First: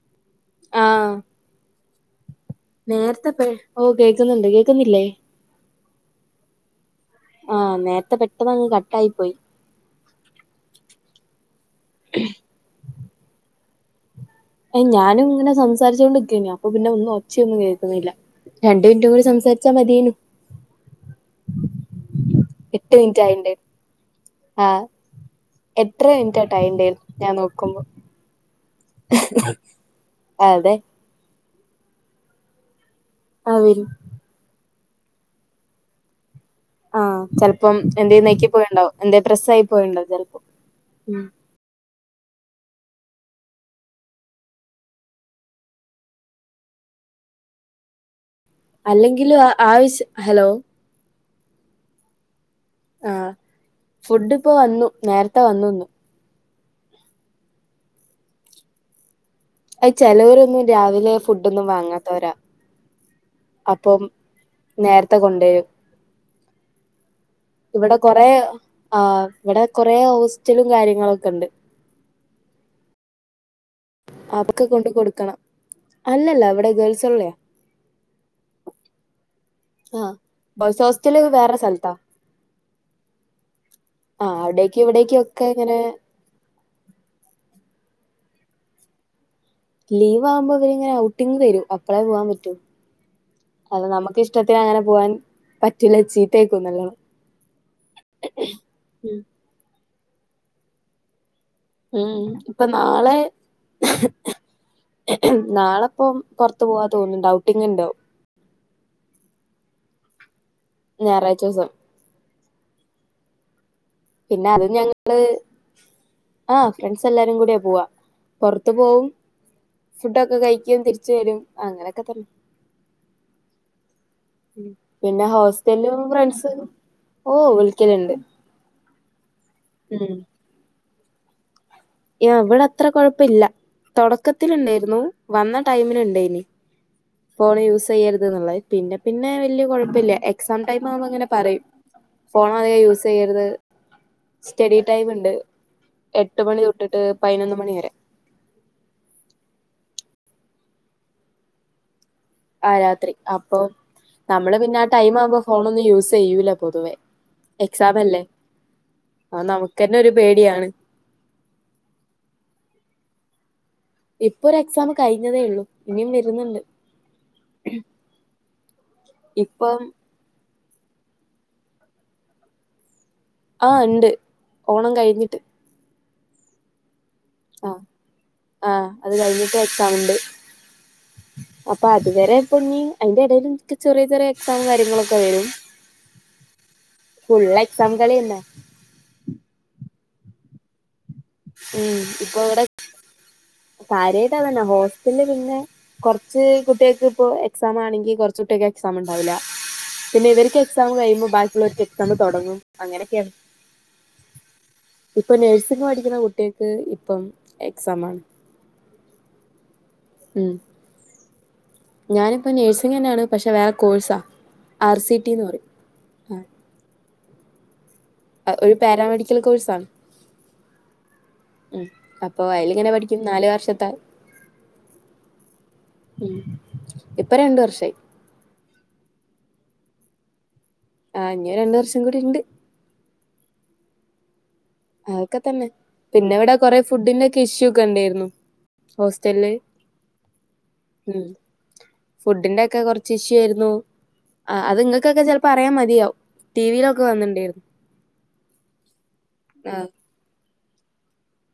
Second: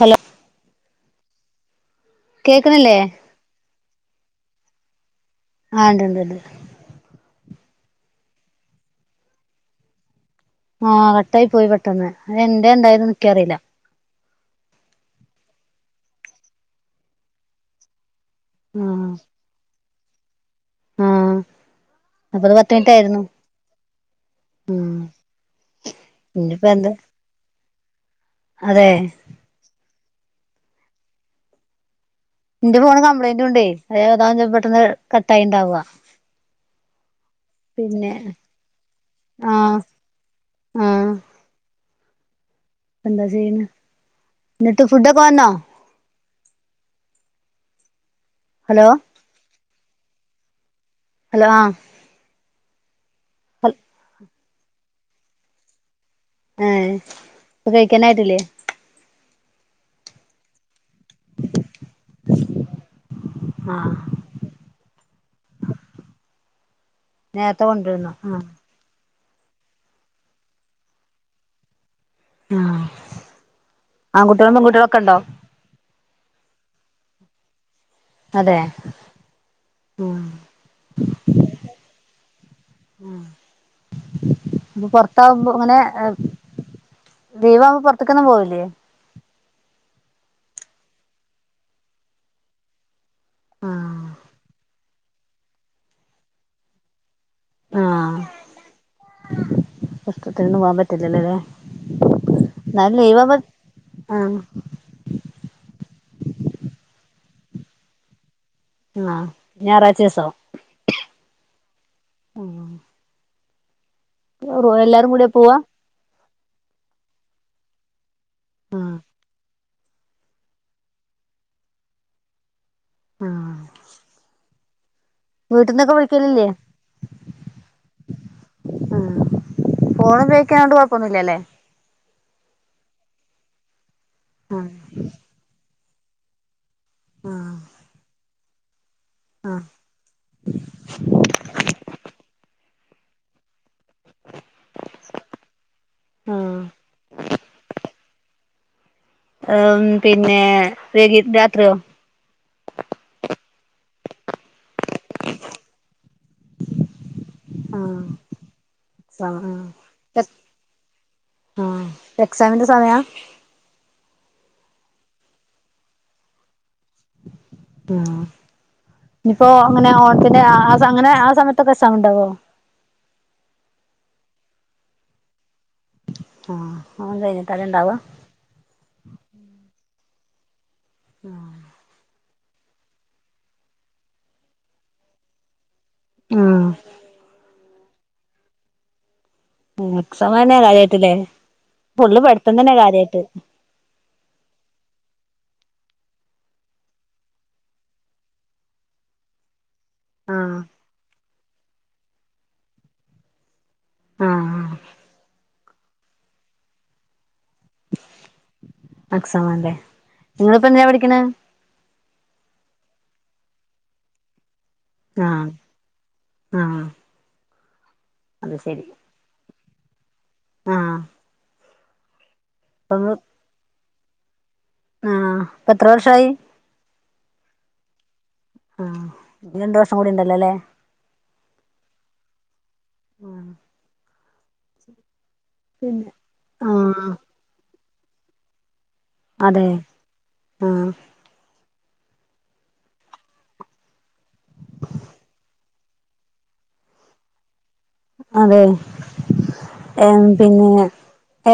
Hello ആ കേക്കണില്ലേ നേരത്തെപ്പേ ഓ കേക്കുന്നുണ്ട് കേൾക്കുന്നില്ലേ ആ ഇണ്ട് ഇണ്ട് ഇണ്ട് ആ നേരത്തെ പെട്ടെന്ന് അങ്ങ് കട്ടായി പോയി ആ കട്ടായി പോയി പെട്ടെന്ന് എന്റെ എന്തായിണ്ടായതെന്ന് നിക്കറിയില്ല ഞാനും ഇങ്ങനെ ഞാൻ സംസാരിച്ചോണ്ടിക്കാനോ അപ്പൊ പിന്നെ ഒന്നും ഒച്ചയൊന്നും കേൾക്കുന്നില്ല ആ രണ്ടു മിനിറ്റും കൂടി സംസാരിച്ചാ മതിയാനു ആ അപ്പൊ അത് പത്ത് മിനിറ്റ് ആയിരുന്നു ആ ഉം എട്ട്ര കഴിഞ്ഞ്ട്ടാ ഇനിപ്പോ ടൈം എന്താ ഞാൻ നോക്കുമ്പോ [unintelligible] അതെ അതെ എന്റെ ഫോണ് കംപ്ലൈന്റ് ഉണ്ടേ അവര് അതേ അതാ പെട്ടെന്ന് കട്ടായി ഇണ്ടാവുക ആ ചെലപ്പം എന്തേലും നെക്കി പോയിണ്ടാവും എന്തെ ആ പ്രസ്സായി പോയിണ്ടവും ചെലപ്പോ ആ ഉം എന്താ ചെയ്യുന്നേ ന്നിട്ട് ഫുഡൊക്കെ വന്നോ ഹലോ അല്ലെങ്കിലും ആ ആവിശ്യ ഹലോ ഹലോ ആ ആ ഫുഡിപ്പോ വന്നു നേരത്തെ വന്നു ഇന്ന് ആ ഇപ്പൊ കഴിക്കാനായിട്ടില്ലേ ആയ് ചെലവരൊന്നും രാവിലെ ഫുഡോന്നും വാങ്ങാത്തവരാ ആ അപ്പം നേര കൊണ്ടോയി നേരത്തെ ഇവിടെ കൊണ്ടുവരുന്നു കൊറെ ആ ആ ഇവിടെ കൊറേ ഹോസ്റ്റലും കാര്യങ്ങളൊക്കെ ഉണ്ട് ആ ആൺകുട്ടികളും അവക്ക് പെൺകുട്ടികളും കൊണ്ട് ഒക്കെ ഉണ്ടോ കൊടുക്കണം അല്ലല്ല അവിടെ ഗേൾസ് ഒൺലിയാ അതെ ആ ഉം ബോയ്സ് ഹോസ്റ്റല് വേറെ സ്ഥലത്താ ആഹ് അവിടേക്കും അപ്പൊ ഇവിടേക്കും ഒക്കെ പോറത്തോവുമ്പോ ഇങ്ങനെ അങ്ങനെ ലീവാകുമ്പോ പോ ത്തേക്കൊന്നും പോവില്ലേ ലീവ് ആവുമ്പോ അവരിങ്ങനെ ഔട്ടിങ്ങ് തരും അപ്പളേ പോവാൻ പറ്റൂ അത് ആഹ് നമുക്ക് ഇഷ്ടത്തിനങ്ങനെ പൂവാൻ പറ്റൂല്ല ചീത്തേക്കും നല്ലോണം ആഹ് വസ്തുത്തിന്നും വാബത്തില്ലല്ലേ ഉം ഇപ്പൊ നാളെ ആഹ് നാളപ്പം പുറത്തു പോവാ തോന്നുന്നു ഡൗട്ടിങ് ഉണ്ടാവും ആ് ഞായറാഴ്ച്ചച ദിവസവും ഞായറാഴ്ച ദിവസം ഉഓ പിന്നെ അത് ഞങ്ങള് കൂടിയാ പോവാ? ആഹ ഫ്രണ്ട്സ് എല്ലാരും കൂടിയ പോവാ പുൊറത്തു ആഹ് പോകവും ഫുഡൊക്കെ കഴിക്കൻ തിരിച്ചു വരും അങ്ങനെയൊക്കെ തന്നെ ആഹ പിന്നെ ഹോസ്റ്റലും ഫ്രണ്ട്സ് ഓ വിളിക്കലുണ്ട് ഉം ഉം ഫോണ് ഉപയോഗിക്കാനോണ്ട് കൊഴപ്പൊന്നുമില്ലല്ലേ ഇവിടെ അത്ര കൊഴപ്പില്ല ആഹ് തുടക്കത്തിുണ്ടായിരുന്നു വന്ന ടൈമിനുണ്ടായിനി ആഹ് ഫോൺ യൂസ് ചെയ്യരുത് എന്നുള്ളത് പിന്നെ പിന്നെ ആഹ് വലിയ കുഴപ്പമില്ല എക്സാം ടൈമ നമുക്ക് അങ്ങനെ പറയും ഫോൺ അധികം യൂസ് ചെയ്യരുത് സ്റ്റഡി ടൈമ ഉണ്ട് എട്ട് ആഹ് മണി തൊട്ടിട്ട് പതിനൊന്ന് മണി വരെ പിന്നെ രകിത് രാത്രിയോ ആ രാത്രി അപ്പൊ നമ്മള് പിന്നെ ടൈം ആവുമ്പോ ഫോണ ഒന്ന് യൂസ് ചെയ ചെയ്യൂല പൊതുവേ എക്സാാം അല്ലേ എസ അത് നമുക്കന്നെ ഒരു പേടിയാണ് ആ ആഹ എക്സമിന്റെ സമയ ഇപ്പൊ ഒരു എക്സാം കഴിഞ്ഞതേ ഉള്ളൂ ഇനിയും വരുന്നുണ്ട് ആ ഇനിപ്പോ ഇപ്പം അങ്ങനെ ഓണത്തിന്റെ അങ്ങനെ ആ സമയത്തൊക്കെ എ സാഖുണ്ടാവോ ആ് ഉണ്ട് ഓണം കഴിഞ്ഞിട്ട് ആഹ ആ ആഹ് അത് കഴിഞ്ഞിട്ട് വെക്കാംുണ്ട് അപ്പൊ അതുവരെ ഇപ്പൊ ന അതിന്റെ ഇടൽും ചെറിയ ചെറിയ എക്സാംും കാര്യങ്ങളൊക്കെ വരും ആഹ സങ്കളിന്നെ ക്സമ തന്നെയ കാര്യായിട്ടല്ലേ പള്ള് പടുത്തം തന്നെ കാര്യായിട്ട് കാര്യട്ടാന്ന ഹോസ്റ്റലില് പിന്നെ കുറച്ച് കുട്ടികൾക്ക് ഇപ്പോ എക്സാ ആണെങ്കിൽ കുറച്ച കുട്ടികക്കെ എക്സാം ഉണ്ടാവില്ല പിന്നെ ഇവർക്ക് ആഹ് എക്സാം കഴിയുമ്പോൾ ബാക്കിയുള്ളവർക്ക് എക്സാം തുടങ്ങും അങ്ങനെയൊക്കെയാണ് ആഹ് ഇപ്പൊ നേഴ്സിംഗ പഠിക്കുന്ന കുട്ടികക്ക് ഇപ്പം എക്സ ആണ് അക്സമാല്ലേ ഉം നിങ്ങളിപ്പോ എന്ാ പഠിക്കണ ഞാനിപ്പോ നേഴ്സിംഗ തന്നെയാണ് പക്ഷെ വേറെ കോഴ്സാ ആർ സി ടിിന്ന് ആഹ് പറയും ആ ആഹ് ഒരു പാരാമെഡിക്കൽ കോഴ്സ് ആണ് ആഹ ഉ അപ്പൊ അയല ഇങ്ങനെ പഠിക്കും നാല് വർഷത്താൽ ആഹ ഇപ്പൊ എത്ര വർഷയി ഉം ഇപ്പൊ രണ്ടു വർഷമായി ആഹ രണ്ടു വർസം കൂടി ഉണ്ടല്ലോ അല്ലേ ആഹ ഇഞ രണ്ടു വർസം കൂടി ഉണ്ട് ആഹ് അതൊക്കെ തന്നെ പിന്നെ ഇവിടെ കൊറെേ ആഹ് ഫുഡിന്റെ ഒക്കെ ഇഷ്യൂ ഒക്കെ ഉണ്ടായിരുന്നു ഹോസ്റ്റല അതെ ആഹ് ഉ ഫുഡിന്റെ ഒക്കെ കുറച്ച് ഇഷ്യൂ ആയിരുന്നു ആ അത് നിങ്ങൾക്കൊക്കെ ചെപ്പോ അറിയൻ മതി ഇയോ ടി വിയിലൊക്കെ വന്നിണ്ടായിരുന്നു അതെ ആഹ് ഏ പിന്നെ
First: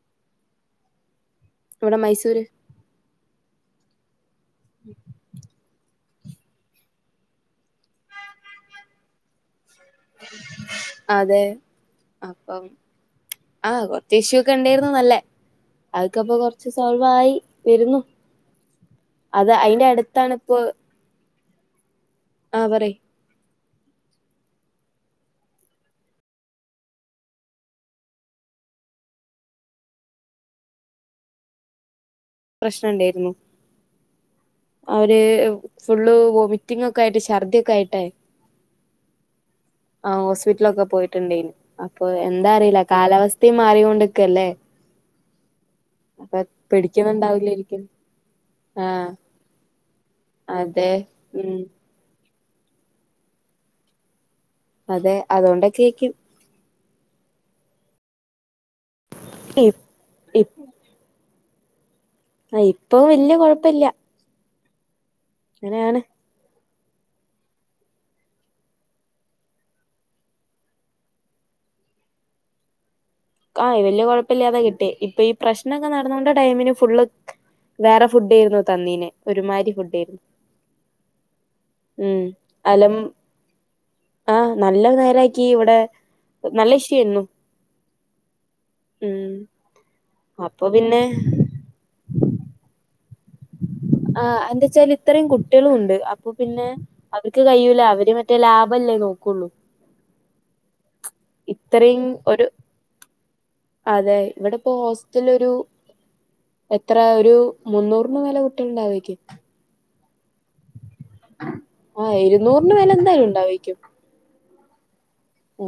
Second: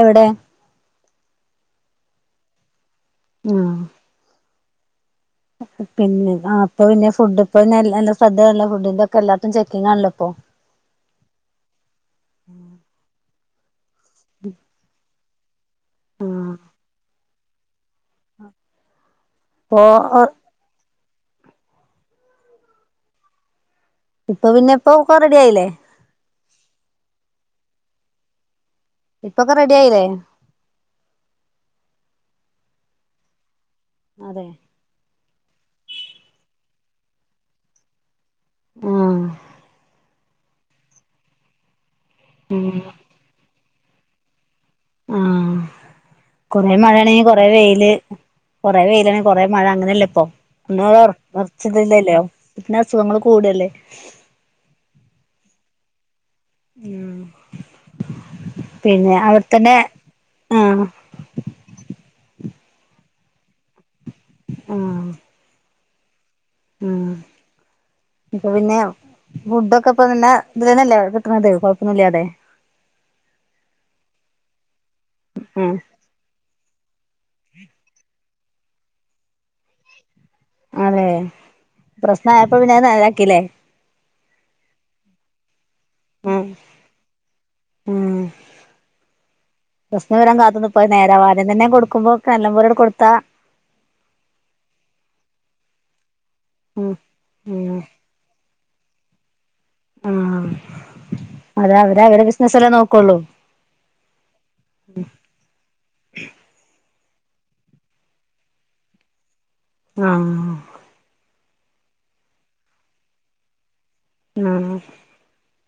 എവിടെ ഇവിടെ മൈസൂര് ആ ഉം [inaudible] അപ്പൊ പിന്നെ ആ അപ്പൊ പിന്നെ ഫുഡ് ഇപ്പൊ നല്ലയല്ല ശ്രദ്ധയൊളള ഫുഡിന്റെ ഒക്കെ എല്ലാടത്തും ചെ അതെ അപ്പം ആ കൊ ച്ചിഷ്യു ഒക്കെ ഒണ്ടായിരുന്നു നല്ലേ അതൊക്കെ ഇപ്പോ ആഹ് കൊറച്ച് സോൾവായി വരുന്നു അതെ ഇപ്പൊ അയിന്റെ അടുത്താണിപ്പൊ ആ പറയ് ഇപ്പൊ പിന്നെ ഇപ്പൊ ഒക്കെ റെഡിയായില്ലേ ഇപ്പൊക്കെ റെഡി ആയില്ലേ പ്രശ്നം ഇണ്ടായിരുന്നു അതെ അവര് ഫുള്ള് വോമിറ്റിംഗൊക്കെ ആയിട്ട് ഛർദിയൊക്കെ ആയിട്ടേ ആ ആ ഹോസ്പിറ്റിലൊക്കെ പോയിട്ടുണ്ടേന് അപ്പൊ എന്താ അറിയില്ല കാലാവസ്ഥയും മാറിക്കൊണ്ടിക്കല്ലേ ആ കൊറേ മഴയാണെങ്കി കൊറേ പിടിക്കുന്നുണ്ടാവില്ലായിരിക്കും വെയില് കൊറേ ആഹ് വെയിലാണെ കൊറേ മഴ അങ്ങനെയല്ലേ ഇപ്പൊ ഒന്ന് അതെ ഉം ഒറച്ചതില്ലല്ലോ പിന്നെ അസുഖങ്ങള് കൂടു അല്ലേ അതെ അതൊണ്ടൊക്കെയായിക്കും ഉം പിന്നെ അവിടത്തന്നെ ആ ആ ഇപ്പൊ വല്യ കൊഴപ്പില്ല്യ ആ ങ്ങനെയാണ് ഉം ഇപ്പൊ പിന്നെ ഫുഡൊക്കെ ഇപ്പൊപിന്നെ ഇതു തന്നല്ലേ കിട്ടണത് കൊഴപ്പൊന്നില്ലേ അവിടെ ആ വല്ല്യ കൊഴപ്പയില്ല്യാതെ കിട്ടി ഇപ്പൊ ഈ ഉം പ്രശ്നൊക്കെ നടന്നുകൊണ്ട ടൈമിന് ഫുള്ള് വേറെ ഫുഡേയിരുന്നു തന്നീനെ ഒരുമായിരി ഫുഡായിരുന്നു അതെ ഉം പ്രശ്നായപ്പോ പിന്നെ അത് അലം നേരാക്കില്ലേ ആ നല്ല നേരായി ക്ക് ഇവിടെ ഉം നല്ല ഇഷ്യൂ ആയിരുന്നു ഉം ഉം പ്രശ്നം വരാൻ കാത്ത് അപ്പൊ നിപ്പായിരുന്നു പിന്നെ നേവാരം [unintelligible] തന്നെ കൊടുക്കുമ്പോ കല്ലമ്പുരോട് [unintelligible] കൊടുത്താ ആ എന്താച്ചാല് ഇത്രയും കുട്ടികളും ഉണ്ട് അവ അപ്പൊ പിന്നെ ഉം അവർക്ക് ഉം കഴിയൂല അവര് മറ്റേ ലാഭല്ലേ നോക്കുള്ളൂ ആ അതെ അവര് ഇത്രയും അവരടെ ഒരു ബിസിനസ്‌ അല്ലേ നോക്കുവൊള്ളൂ അതെ ഇവിടെ ഇപ്പോ ഹോസ്റ്റല് ഒരു ഇത്ര ഒരു മുന്നൂറിന് മേല് കുട്ടികള് ഉണ്ടാവായിരിക്കും ആ ആ ഇരുനൂറിന് മേലേ എന്തായാലും ഉണ്ടാവായിക്കും ആ ആ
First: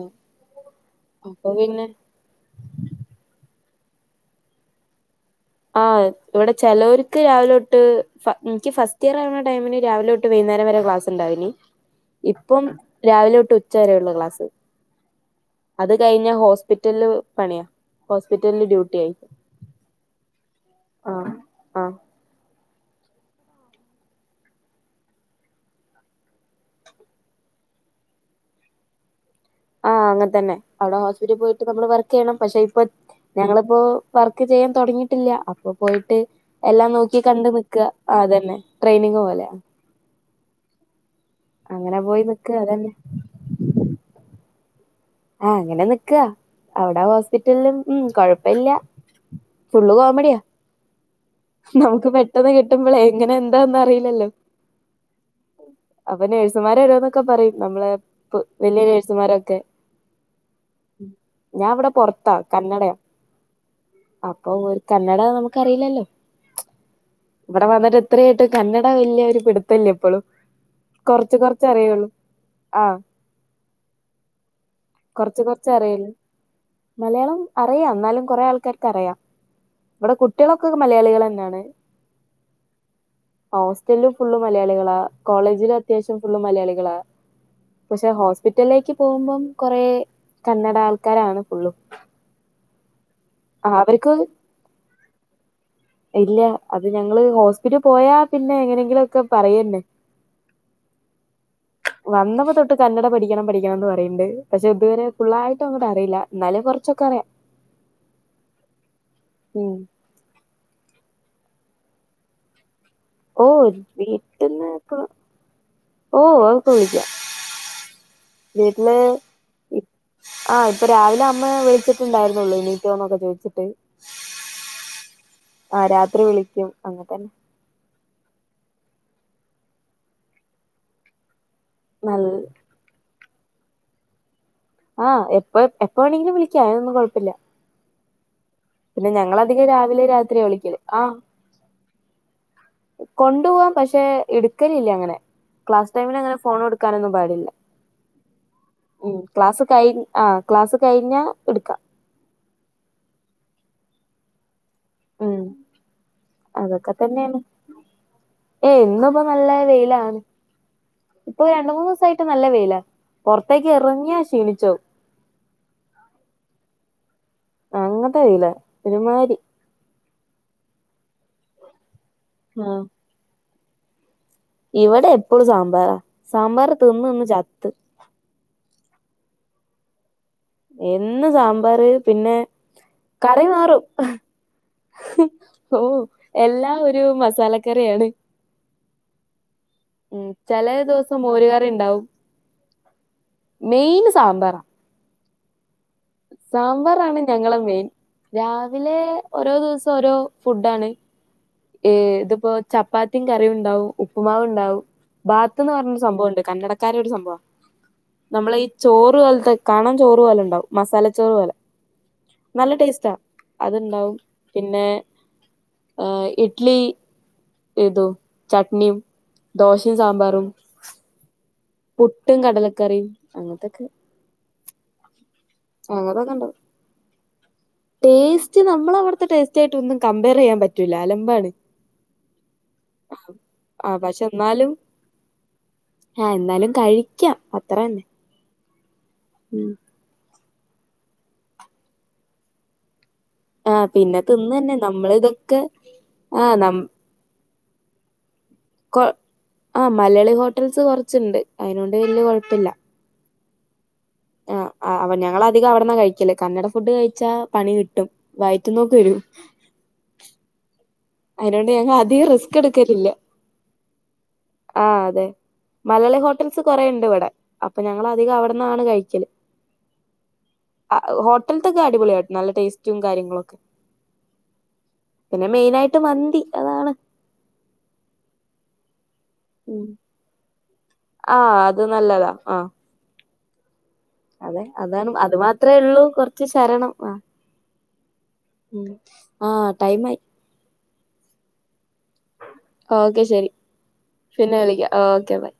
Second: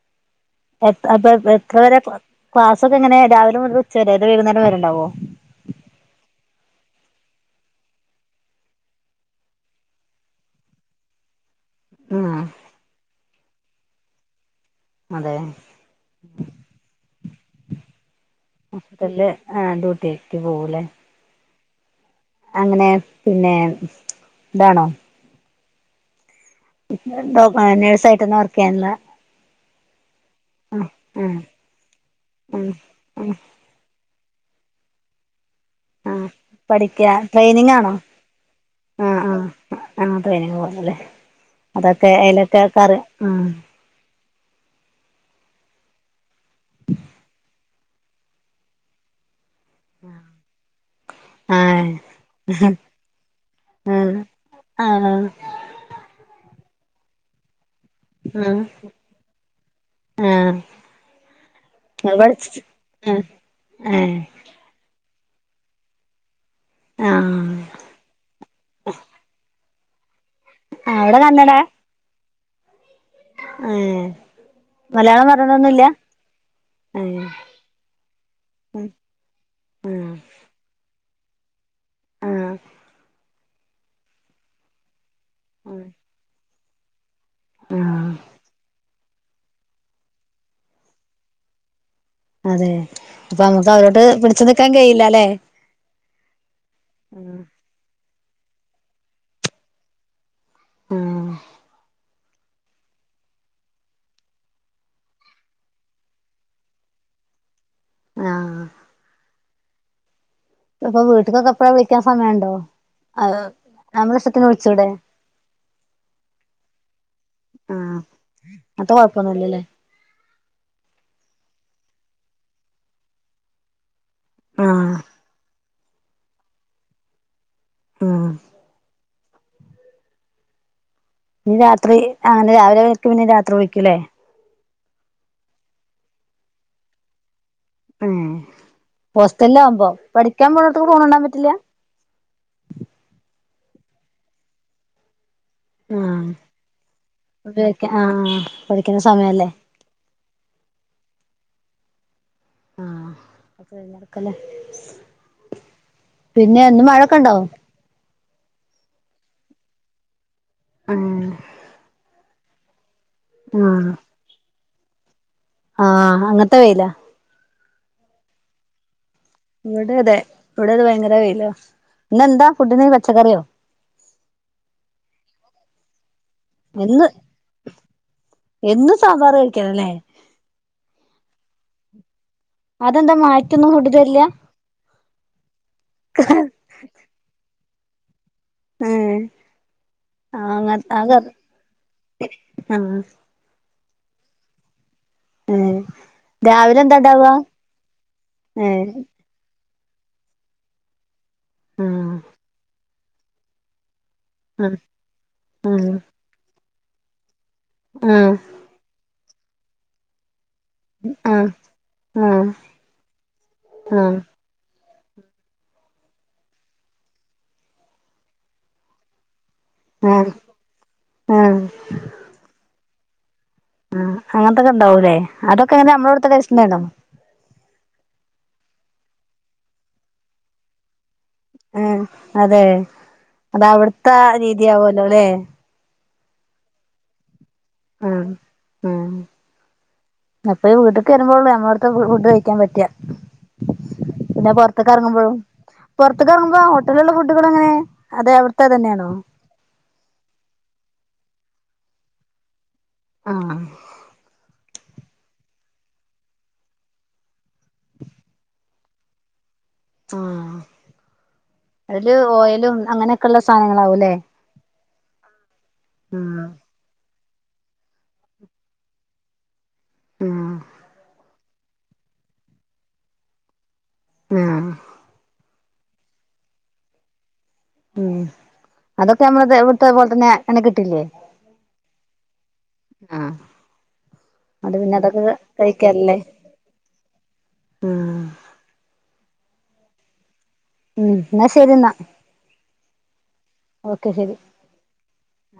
എ അപ്പൊ എത്ര വരെ ക്ലാ ക്ലാസ്സൊക്കെ എങ്ങനെയാ രാവിലെ മുതല് ഉച്ച വരെ അതോ വൈകുന്നേരം വരെ ഉണ്ടാവോ ആ ഇവിടെ ചെലവോർക്ക് രാവിലെതൊട്ട് ഫ എനിക്ക് ഫസ്റ്റ് ഇയർ ആവുന്ന ടൈമിന് രാവിലെ തൊട്ട് വൈ കുന്നേരം വരെ ക്ലാസ് ഉണ്ടായീന് ആഹ് ഇപ്പം രാവിലെ തൊട്ട് ഉച്ച വരെയേ ഒള്ളൂ ക്ലാസ്സ് അതെ അത് കഴിഞ്ഞാ ഹോസ്പിറ്റലില് പണിയാ ഹോസ്പിറ്റലില് ഡ്യൂട്ടി ആയി ഹോസ്പിറ്റലില് ആ ഡ്യൂട്ടിക്ക് പോവൂല്ലേ ആ ആ അങ്ങനെ പിന്നെ ഇതാണോ പിന്നെ ഡോ ഏ നഴ്സായിട്ട് തന്നെ വർക്ക് ചെയ്യാണല്ലേ ആ അങ്ങനെ തന്നെ അവിടെ ഹോസ്പിറ്റലിൽ പോയിട്ട് നമ്മള് വർക്ക് ചെയ്യണം പക്ഷെ ആഹ് ഇപ്പൊ ആഹ് ഞങ്ങളിപ്പോ വർക്ക് ചെയ്യാൻ തൊടങ്ങിയിട്ടില്ല അപ്പൊ പോയിട്ട് ആഹ് എല്ലാം പഠിക്ക നോക്കി കണ്ട് ട്രെയിനിങ് നിക്കുക ആ അതുതന്നെ ട്രെയിനിങ് പോലെയാ ആ ട്രെയിനിങ് പോലല്ലേ അങ്ങനെ അതൊക്കെ പോയി നിക്ക അയിലൊക്കെ അതന്നെ കേറി ആ ആഹ അങ്ങനെ നിക്കവാ അവിടെ ഹോസ്പിറ്റലിലും ഉം കൊഴപ്പില്ല ഫള്ള് പോവാൻമ്പടിയ ആഹ് നമുക്ക് പെട്ടെന്ന് കിട്ടുമ്പോളേ എങ്ങനെ എന്താന്നും അറിയില്ലല്ലോ ആഹ അപ്പ നേഴ്സുമാര എടോന്നൊക്കെ പറയും നമ്മളെ ഇ ആഹ് വലിയ നേഴ്സുമാരൊക്കെ ആഹ് ഞാൻ അവിടെ ഇങ്ങള് പൊറത്താ പഠിച്ച് കന്നഡയാ ആഹ് ഏഹ് അപ്പൊ ഒരു ക നമുക്കറിയില്ലല്ലോ ആഹ് ഇവിടെ വന്നിട്ട് എത്രായിട്ട് കന്നഡ വലിയ പി തല്ലപ്പോളും അവിടെ കൊറച്ച് കൊറച്ച് അറിയുള്ളൂ ആഹ ആഹ കൊറച്ച കൊറച്ച് അറിിയല്ലേ ഏഹ് മലയാളം അറിയാം എന്നാലും കൊറെേ ആൾക്കാർക്ക് അറിയാം ഇവിടെ കുട്ടികളൊക്കെ മലയാളികൾന്നാണ് ആ ഹോസ്റ്റലും ഫുള്ള് മലയാളികളാ കോളേജില ആഹ് അത്യാവശ്യം ഫുള്ള് മലയാളികളാ ആഹ് പക്ഷെ ഹോസ്പിറ്റലിലേക്ക് പോകുമ്പം കൊറെ കന്നട ആൾക്കാരാണ് ഫുള്ളു അതെ ഇപ്പൊ നമുക്ക് അവരോട്ട് പിടിച്ചു നിക്കാൻ കഴിയില്ല അല്ലെ ഇല്ല അത് ഞങ്ങള് ഹോസ്പിറ്റൽ പോയാ പിന്നെ എങ്ങനെങ്കിലും ഒക്കെ പറയന്നെ ആഹ വന്നപ്പോ തൊട്ട് കന്നഡട പഠിക്കണം പഠിക്കണംന്ന് പറയണ്ട് പക്ഷെ ഇതുവരെ ഫുള്ളായിട്ടും അങ്ങോട്ട് അറിയില്ല എന്നന്നാലെ കുറച്ചൊക്കെ അറിയാം ആഹ് ഉം ഇപ്പൊ വീട്ടക്ക് കപ്പട വിളിക്കാൻ സമയുണ്ടോ ഓ വീട്ടന്ന്ക്ക ഓ അവക്കെ വിളിക്കാം ആഹ് അങ്ങൻത്തെ വീട്ടില് കൊഴപ്പൊന്നുല്ലല്ലേ ആഹ് ഇപ്പൊ രാവിലെ അമ്മ വിളിച്ചിട്ട് ണ്ടായിരുന്നുള്ളു ഇനീോന്നൊക്കെ ചോദിച്ചിട്ട് ആഹ ആ രാത്രി വിളിക്കും അങ്ങനെത്തന്നെ ആ ന രാത്രി നല്ല അങ്ങനെ രാവിലെ എക്ക് പിന്നെ രാത്രി വിളിക്കല്ലേ ആഹ് എപ്പ എപ്പ വേണെങ്കിലും വിളിക്ക അൊന്നും കുഴപ്പില്ല ഉം പോസ്റ്റല ആകുമ്പോ രാവിലെ രാത്രിയാ പഠിക്കാൻ വിളിക്കല് പോടത്തക്ക് ഫോണ ആഹ് ഉണ്ടാൻ പറ്റില്ല ഇു പോവാൻ പക്ഷെ എടുക്കലില്ലേ അങ്ങനെ ക്ലാസ് ടൈമിൽ ആഹ് അങ്ങനെ ഫോൺ കൊടുക്കാനൊന്നും പാടില്ല ഉപയോഗിക്ക ആഹ് പഠിക്കുന്ന ഉ സമയല്ലേ ക്ലാസ് കൈ ആഹ ക്ലാസ് കഴിഞ്ഞ എടുക്കാം ആഹ അപ്പ ഴഞ്ഞടുക്കല്ലേ ഉ ഇന്ന് അതൊക്കെ മഴൊക്കെ ഉണ്ടോ തന്നെയാണ് ഏ ഇന്ന് നല്ല വെയിലാണ് ഉം ഇപ്പൊ രണ്ട മൂന്ന് ദിവസായിട്ട് നല്ല വെയില പുറത്തേക്ക് ഇറങ്ങിയാ ക്ഷീണിച്ചോ ആഹ അങ്ങനത്തെ വയില അങ്ങത്തെ അറിയില ഒരുമാരി ഇവിടെ അതെ ഇവിടത് ഭയങ്കര വെയില എന്നന്ന എന്താ ആഹ് ഫുഡിന് പച്ചക്കറിയോ ഇവിടെ എപ്പോഴും സാമ്പാറാ സാമ്പാർ എന്ന് തിന്ന് നിന്ന് ചത്ത് എന്നും സാമ്പാറ് കഴിക്കാനല്ലേ എന്നും സാമ്പാറ് പിന്നെ അതെന്താ കറി മാറ്റൊന്നും മാറും കൂട്ടി തരില്ല ഹ് ഓ എല്ലാ ഒരു മസാലക്കറിയാണ് ആ മ് ആഹ് ചില അങ്ങ ദിവസം കറി മോരുകറി ഉണ്ടാവും ആഹ് മെയിന് സാമ്പാറാ ഏഹ് രാവിലെ എന്താ സാമ്പാറാണ് ഇണ്ടാവാ ഞങ്ങളെ മെയിൻ ഏഹ് രാവിലെ ഓരോ ദിവസ ഓരോ ഫുഡാണ് എ ഇതിപ്പോ ചപ്പാത്തിയും കറിയും ഉണ്ടാവും ഉപ്പുമാവ് ഉണ്ടാവും ബാത്ത് എന്ന് പറഞ്ഞൊരു സംഭവംമുണ്ട് കന്നടക്കാര ഒരു സംഭവമാണ് നമ്മളെ ഈ ചോറ് പോലത്തെ കാണാൻ ചോറ് പോലെ ഉണ്ടാവും മസാലച്ചോറ് പോലെ അങ്ങനത്തൊക്കെ നല്ല ടേസ്റ്റാ അതുണ്ടാവും പിന്നെ ആ ഇഡ്ലി ഏതു ചട്നിയും ദോശയും സാമ്പാറും പുട്ടും കടലക്കറിയും അങ്ങനത്തൊക്കെ ക്കെ ഉണ്ടാവുല്ലെ അതൊക്കെ എങ്ങനെ ആഹ് നമ്മുടെ അടുത്തെ അതൊക്കെ ടേസ്റ്റ് ഉണ്ടാവും തന്നെയാണോ ടേസ്റ്റ് നമ്മള അവിത്തെ ടേസ്റ്റ് ആയിട്ട് ഒന്നും കമ്പെയർ ചെയ്യാൻ പറ്റുല്ല അലം ആ അതെ അത ആഹ് അവിടുത്തെ രീതിയാവുല്ലോല്ലെ ആ എന്നാലും കഴിക്കാം തന്നെ ആ ആ ഉം അപ്പൊ വീട്ടിൽക്ക് വരുമ്പോള്ളൂ നമ്മടുത്തെ ഫുഡ് കഴിക്കാൻ പറ്റിയ ആഹ് തിന്ന് പിന്നെ തന്നെ പൊറത്തേക്ക് നമ്മള് ഇറങ്ങുമ്പോഴും ഇതൊക്കെ പൊറത്തൊക്ക ആഹ് ഇറങ്ങുമ്പോ നം ഹോട്ടലിലുള്ള ഫുഡക്കെ എങ്ങനെ അതെ അവർ കൊ ആ മലയാളി ഹോട്ടൽസ് കൊറച്ചുണ്ട് അതിനൊണ്ട് വലിയ കൊഴപ്പില്ല ആ ആ അ ഞങ്ങളധികം അവിടന്നാ കഴിക്കലേ കന്നഡ ഫുഡ് കഴിച്ചാൽ പണി കിട്ടും വ ഇറ്റ നോക്ക വരൂ അതിനോണ്ട് ഞങ്ങൾ അതില് അധികം റിസ്ക് ഓയിലും എടുക്കലില്ല അങ്ങനെയൊക്കെയുള്ള സാധനങ്ങളാവൂല്ലേ ആ അതെ മലയാളി ഉം ഹോട്ടൽസ് കൊറെണ്ട് ഇവിടെ അപ്പൊ ഞങ്ങള അധികം അവിടന്നാണ് കഴിക്കല് ഉം ആ ഹോട്ടലത്തൊക്കെ അടിപൊളിയട്ടെ നല്ല ടേസ്റ്റും കാര്യങ്ങളൊക്കെ ആ ട്ട് മന്തി അതാണ് ഉം അതൊക്കെ നമ്മള ഇവിടുത്തെ പോലെ തന്നെ അങ്ങനെ കിട്ട ട്ടില്ലേ ആഹ് അത് നല്ലതാ ആഹ് ആ അതെ അതാണ് അത് മാത്രേ ഉള്ളൂ കഴിക്കാറില്ലേ കൊറച്ച് ശരണം ആ ഉം മ് ആഹ് ടൈം ആയി ഉം എന്നാ ശരി എന്നാ ഓക്കെ ശെരി ഓക്കെ ശരി പിന്നെ വിളിക്കാം ഓക്കെ ബൈ